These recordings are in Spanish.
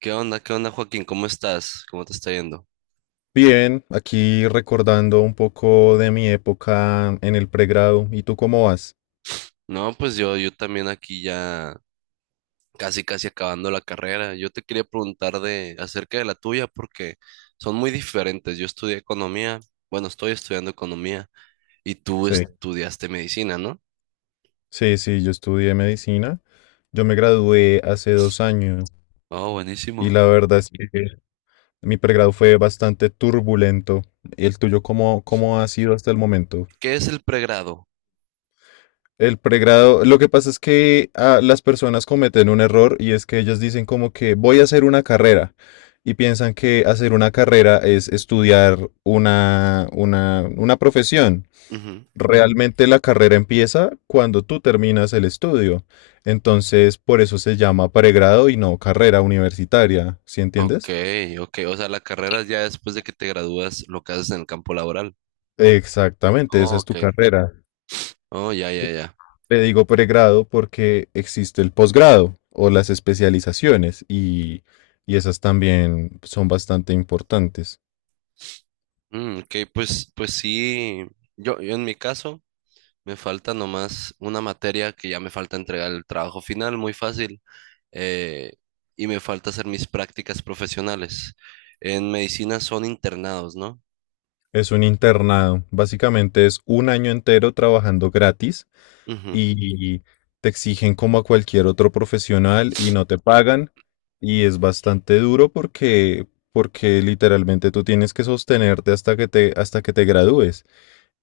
¿Qué onda? ¿Qué onda, Joaquín? ¿Cómo estás? ¿Cómo te está yendo? Bien, aquí recordando un poco de mi época en el pregrado. ¿Y tú cómo vas? No, pues yo también aquí ya casi, casi acabando la carrera. Yo te quería preguntar de acerca de la tuya porque son muy diferentes. Yo estudié economía, bueno, estoy estudiando economía y tú Sí, estudiaste medicina, ¿no? sí, sí, yo estudié medicina. Yo me gradué hace 2 años Oh, y buenísimo. la verdad es que mi pregrado fue bastante turbulento. ¿El tuyo cómo ha sido hasta el momento? ¿Qué es el pregrado? El pregrado, lo que pasa es que las personas cometen un error y es que ellas dicen como que voy a hacer una carrera y piensan que hacer una carrera es estudiar una profesión. Ujú. Realmente la carrera empieza cuando tú terminas el estudio. Entonces, por eso se llama pregrado y no carrera universitaria, ¿sí Ok, entiendes? ok. O sea, la carrera ya después de que te gradúas, lo que haces en el campo laboral. Exactamente, esa Oh, es ok. tu carrera. Oh, ya, ya, ya. Le digo pregrado porque existe el posgrado o las especializaciones y esas también son bastante importantes. Mm, ok, pues, pues sí. Yo en mi caso. Me falta nomás una materia que ya me falta entregar el trabajo final, muy fácil. eh, y me falta hacer mis prácticas profesionales. En medicina son internados, ¿no? Es un internado. Básicamente es un año entero trabajando gratis Ujú. y te exigen como a cualquier otro profesional y no te pagan. Y es bastante duro porque literalmente tú tienes que sostenerte hasta que te gradúes.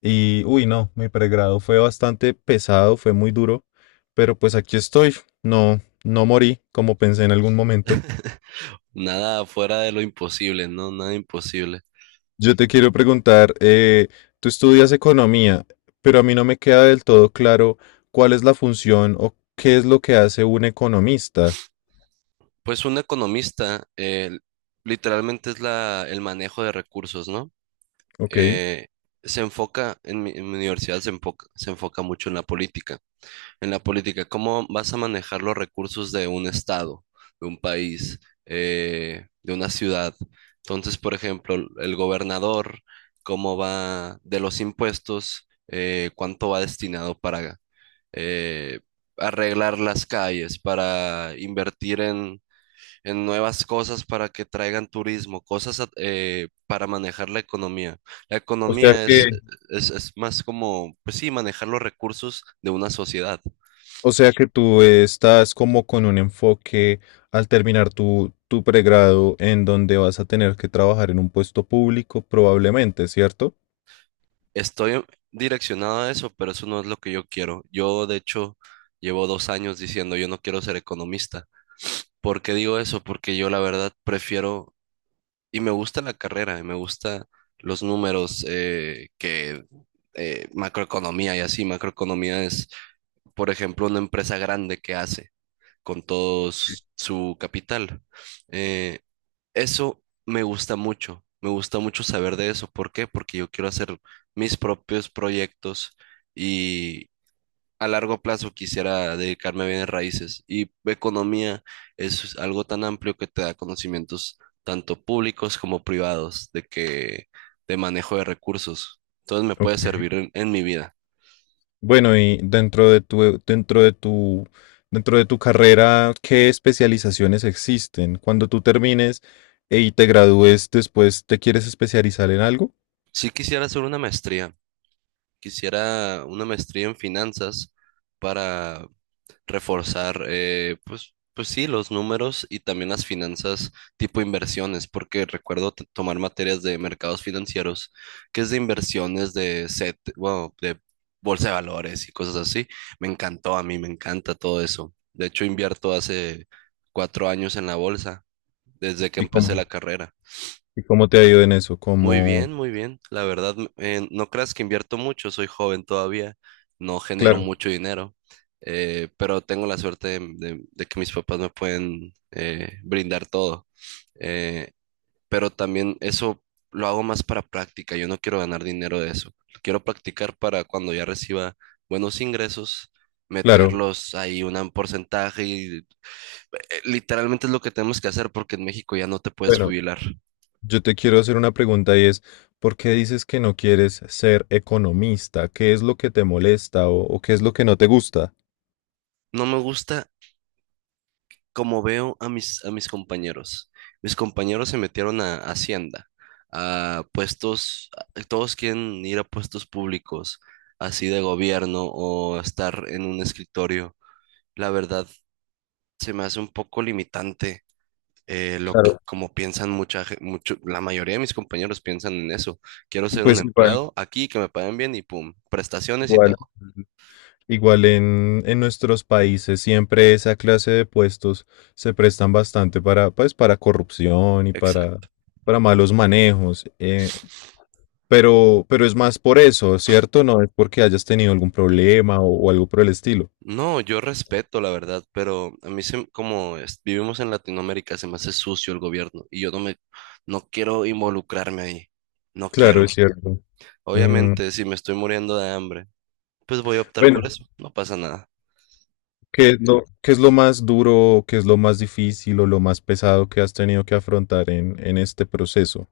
Y uy, no, mi pregrado fue bastante pesado, fue muy duro, pero pues aquí estoy. No, no morí como pensé en algún momento. Nada fuera de lo imposible, ¿no? Nada imposible. Yo te quiero preguntar, tú estudias economía, pero a mí no me queda del todo claro cuál es la función o qué es lo que hace un economista, Pues un economista literalmente es la, el manejo de recursos, ¿no? ¿ok? Eh, Se enfoca, en mi universidad se enfoca mucho en la política. En la política, ¿cómo vas a manejar los recursos de un estado, de un país, de una ciudad? Entonces, por ejemplo, el gobernador, ¿cómo va de los impuestos? ¿Cuánto va destinado para eh, arreglar las calles, para invertir en nuevas cosas para que traigan turismo, cosas para manejar la economía? La O sea economía que, es más como, pues sí, manejar los recursos de una sociedad. o sea que tú estás como con un enfoque al terminar tu pregrado en donde vas a tener que trabajar en un puesto público probablemente, ¿cierto? Estoy direccionado a eso, pero eso no es lo que yo quiero. Yo, de hecho, llevo 2 años diciendo yo no quiero ser economista. ¿Por qué digo eso? Porque yo la verdad prefiero y me gusta la carrera, y me gusta los números que macroeconomía y así. Macroeconomía es, por ejemplo, una empresa grande que hace con todo su capital. Eh, Eso me gusta mucho saber de eso. ¿Por qué? Porque yo quiero hacer mis propios proyectos y a largo plazo quisiera dedicarme a bienes raíces. Y economía es algo tan amplio que te da conocimientos tanto públicos como privados de que de manejo de recursos. Entonces me Ok. puede servir en mi vida. Bueno, y dentro de tu, dentro de tu, dentro de tu carrera, ¿qué especializaciones existen? Cuando tú termines y te gradúes después, ¿te quieres especializar en algo? Sí quisiera hacer una maestría, quisiera una maestría en finanzas para reforzar, pues, pues sí, los números y también las finanzas tipo inversiones, porque recuerdo tomar materias de mercados financieros, que es de inversiones de set, bueno, de bolsa de valores y cosas así. Me encantó a mí, me encanta todo eso. De hecho, invierto hace 4 años en la bolsa, desde que ¿Y empecé la cómo, carrera. y cómo te ha ido en eso? Muy Como, bien, muy bien. La verdad, no creas que invierto mucho, soy joven todavía, no genero claro, mucho dinero, pero tengo la suerte de, de que mis papás me pueden brindar todo. Eh, pero también eso lo hago más para práctica, yo no quiero ganar dinero de eso. Quiero practicar para cuando ya reciba buenos ingresos, claro. meterlos ahí un porcentaje y literalmente es lo que tenemos que hacer porque en México ya no te puedes Bueno, jubilar. yo te quiero hacer una pregunta y es, ¿por qué dices que no quieres ser economista? ¿Qué es lo que te molesta o qué es lo que no te gusta? No me gusta como veo a mis compañeros. Mis compañeros se metieron a Hacienda, a puestos, todos quieren ir a puestos públicos, así de gobierno o estar en un escritorio. La verdad, se me hace un poco limitante lo que, Claro. como piensan mucha, mucho, la mayoría de mis compañeros piensan en eso. Quiero Y ser un pues igual, empleado aquí, que me paguen bien y pum, prestaciones y igual. todo. Igual en nuestros países siempre esa clase de puestos se prestan bastante pues, para corrupción y para, Exacto. para malos manejos. Pero es más por eso, ¿cierto? No es porque hayas tenido algún problema o algo por el estilo. No, yo respeto la verdad, pero a mí se, como vivimos en Latinoamérica se me hace sucio el gobierno y yo no me, no quiero involucrarme ahí, no Claro, es quiero. cierto. Mm, Obviamente, si me estoy muriendo de hambre, pues voy a optar por bueno, eso, no pasa nada. ¿qué es lo más duro, qué es lo más difícil o lo más pesado que has tenido que afrontar en este proceso?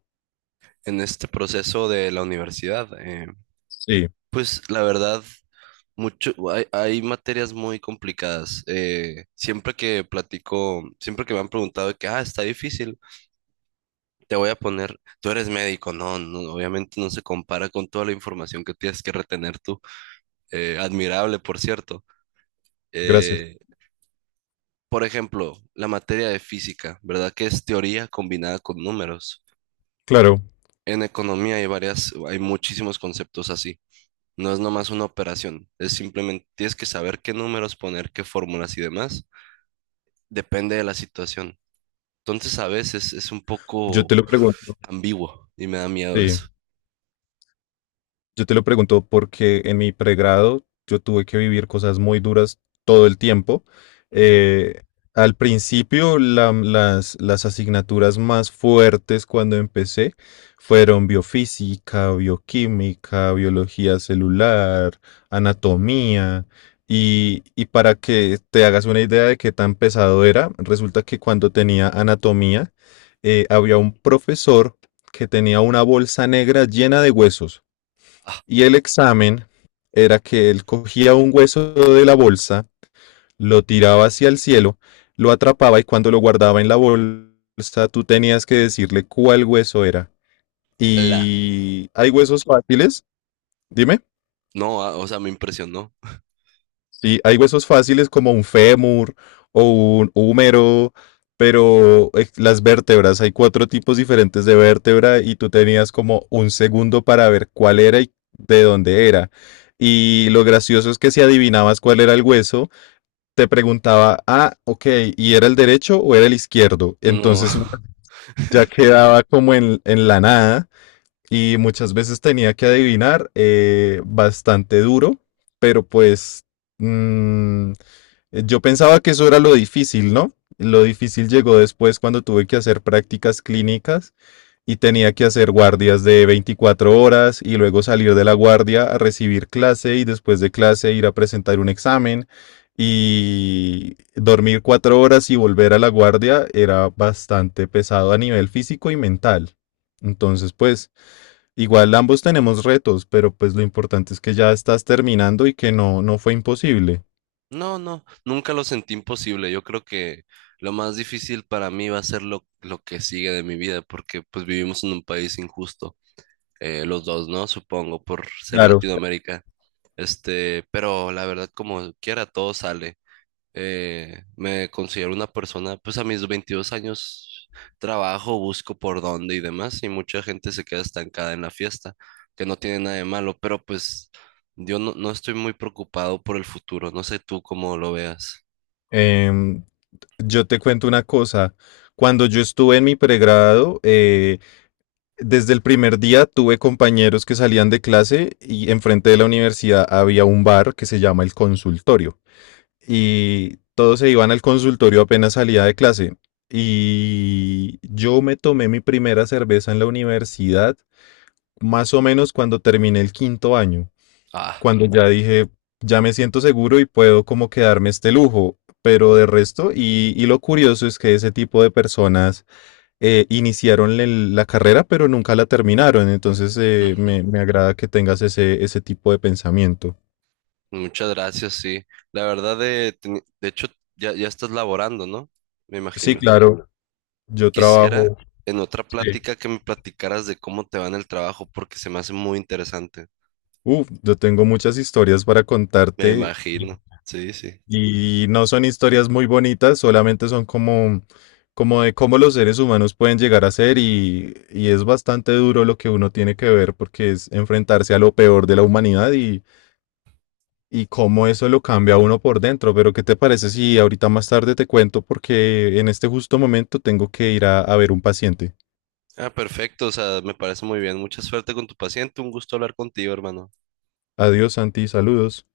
En este proceso de la universidad, Sí, pues la verdad, mucho, hay materias muy complicadas. Siempre que platico, siempre que me han preguntado de que, ah, está difícil. Te voy a poner, tú eres médico, no, no, obviamente no se compara con toda la información que tienes que retener tú. Admirable, por cierto. gracias. Eh, por ejemplo, la materia de física, ¿verdad? Que es teoría combinada con números. Claro, En economía hay varias, hay muchísimos conceptos así. No es nomás una operación, es simplemente tienes que saber qué números poner, qué fórmulas y demás. Depende de la situación. Entonces a veces es un yo te poco lo pregunto. ambiguo y me da miedo Sí. eso. Yo te lo pregunto porque en mi pregrado yo tuve que vivir cosas muy duras todo el tiempo. Ujú. Eh, Al principio las asignaturas más fuertes cuando empecé fueron biofísica, bioquímica, biología celular, anatomía. Y para que te hagas una idea de qué tan pesado era, resulta que cuando tenía anatomía, había un profesor que tenía una bolsa negra llena de huesos. Ah, Y el examen era que él cogía un hueso de la bolsa, lo tiraba hacia el cielo, lo atrapaba y cuando lo guardaba en la bolsa, tú tenías que decirle cuál hueso era. ala. Y hay huesos fáciles, dime. No, ah, o sea, me impresionó. Sí, hay huesos fáciles como un fémur o un húmero, pero las vértebras, hay cuatro tipos diferentes de vértebra y tú tenías como un segundo para ver cuál era y de dónde era. Y lo gracioso es que si adivinabas cuál era el hueso, te preguntaba, ah, ok, ¿y era el derecho o era el izquierdo? No, Entonces uno ya quedaba como en la nada y muchas veces tenía que adivinar bastante duro, pero pues mm, Yo pensaba que eso era lo difícil, ¿no? Lo difícil llegó después cuando tuve que hacer prácticas clínicas y tenía que hacer guardias de 24 horas y luego salir de la guardia a recibir clase y después de clase ir a presentar un examen y dormir 4 horas y volver a la guardia era bastante pesado a nivel físico y mental. Entonces, pues, igual ambos tenemos retos, pero pues lo importante es que ya estás terminando y que no, no fue imposible. no, no, nunca lo sentí imposible. Yo creo que lo más difícil para mí va a ser lo que sigue de mi vida, porque pues vivimos en un país injusto, los dos, ¿no? Supongo, por ser Claro. Latinoamérica. Este, pero la verdad, como quiera, todo sale. Me considero una persona, pues a mis 22 años trabajo, busco por dónde y demás, y mucha gente se queda estancada en la fiesta, que no tiene nada de malo, pero pues yo no, no estoy muy preocupado por el futuro, no sé tú cómo lo veas. Em, yo te cuento una cosa. Cuando yo estuve en mi pregrado, desde el primer día tuve compañeros que salían de clase y enfrente de la universidad había un bar que se llama el consultorio. Y todos se iban al consultorio apenas salía de clase. Y yo me tomé mi primera cerveza en la universidad más o menos cuando terminé el quinto año Ah, cuando ya dije, ya me siento seguro y puedo como quedarme este lujo. Pero de resto, y lo curioso es que ese tipo de personas iniciaron la carrera, pero nunca la terminaron. Entonces, ujú. me agrada que tengas ese tipo de pensamiento. Muchas gracias, sí. La verdad, de, de hecho, ya, ya estás laborando, ¿no? Me Sí, imagino. claro, yo Quisiera trabajo. en otra Sí. plática que me platicaras de cómo te va en el trabajo, porque se me hace muy interesante. Uf, yo tengo muchas historias para Me contarte. imagino. Sí, sí. Y no son historias muy bonitas, solamente son como de cómo los seres humanos pueden llegar a ser y es bastante duro lo que uno tiene que ver porque es enfrentarse a lo peor de la humanidad y cómo eso lo cambia a uno por dentro. Pero ¿qué te parece si ahorita más tarde te cuento porque en este justo momento tengo que ir a ver un paciente? Ah, perfecto, o sea, me parece muy bien. Mucha suerte con tu paciente. Un gusto hablar contigo, hermano. Adiós, Santi, saludos.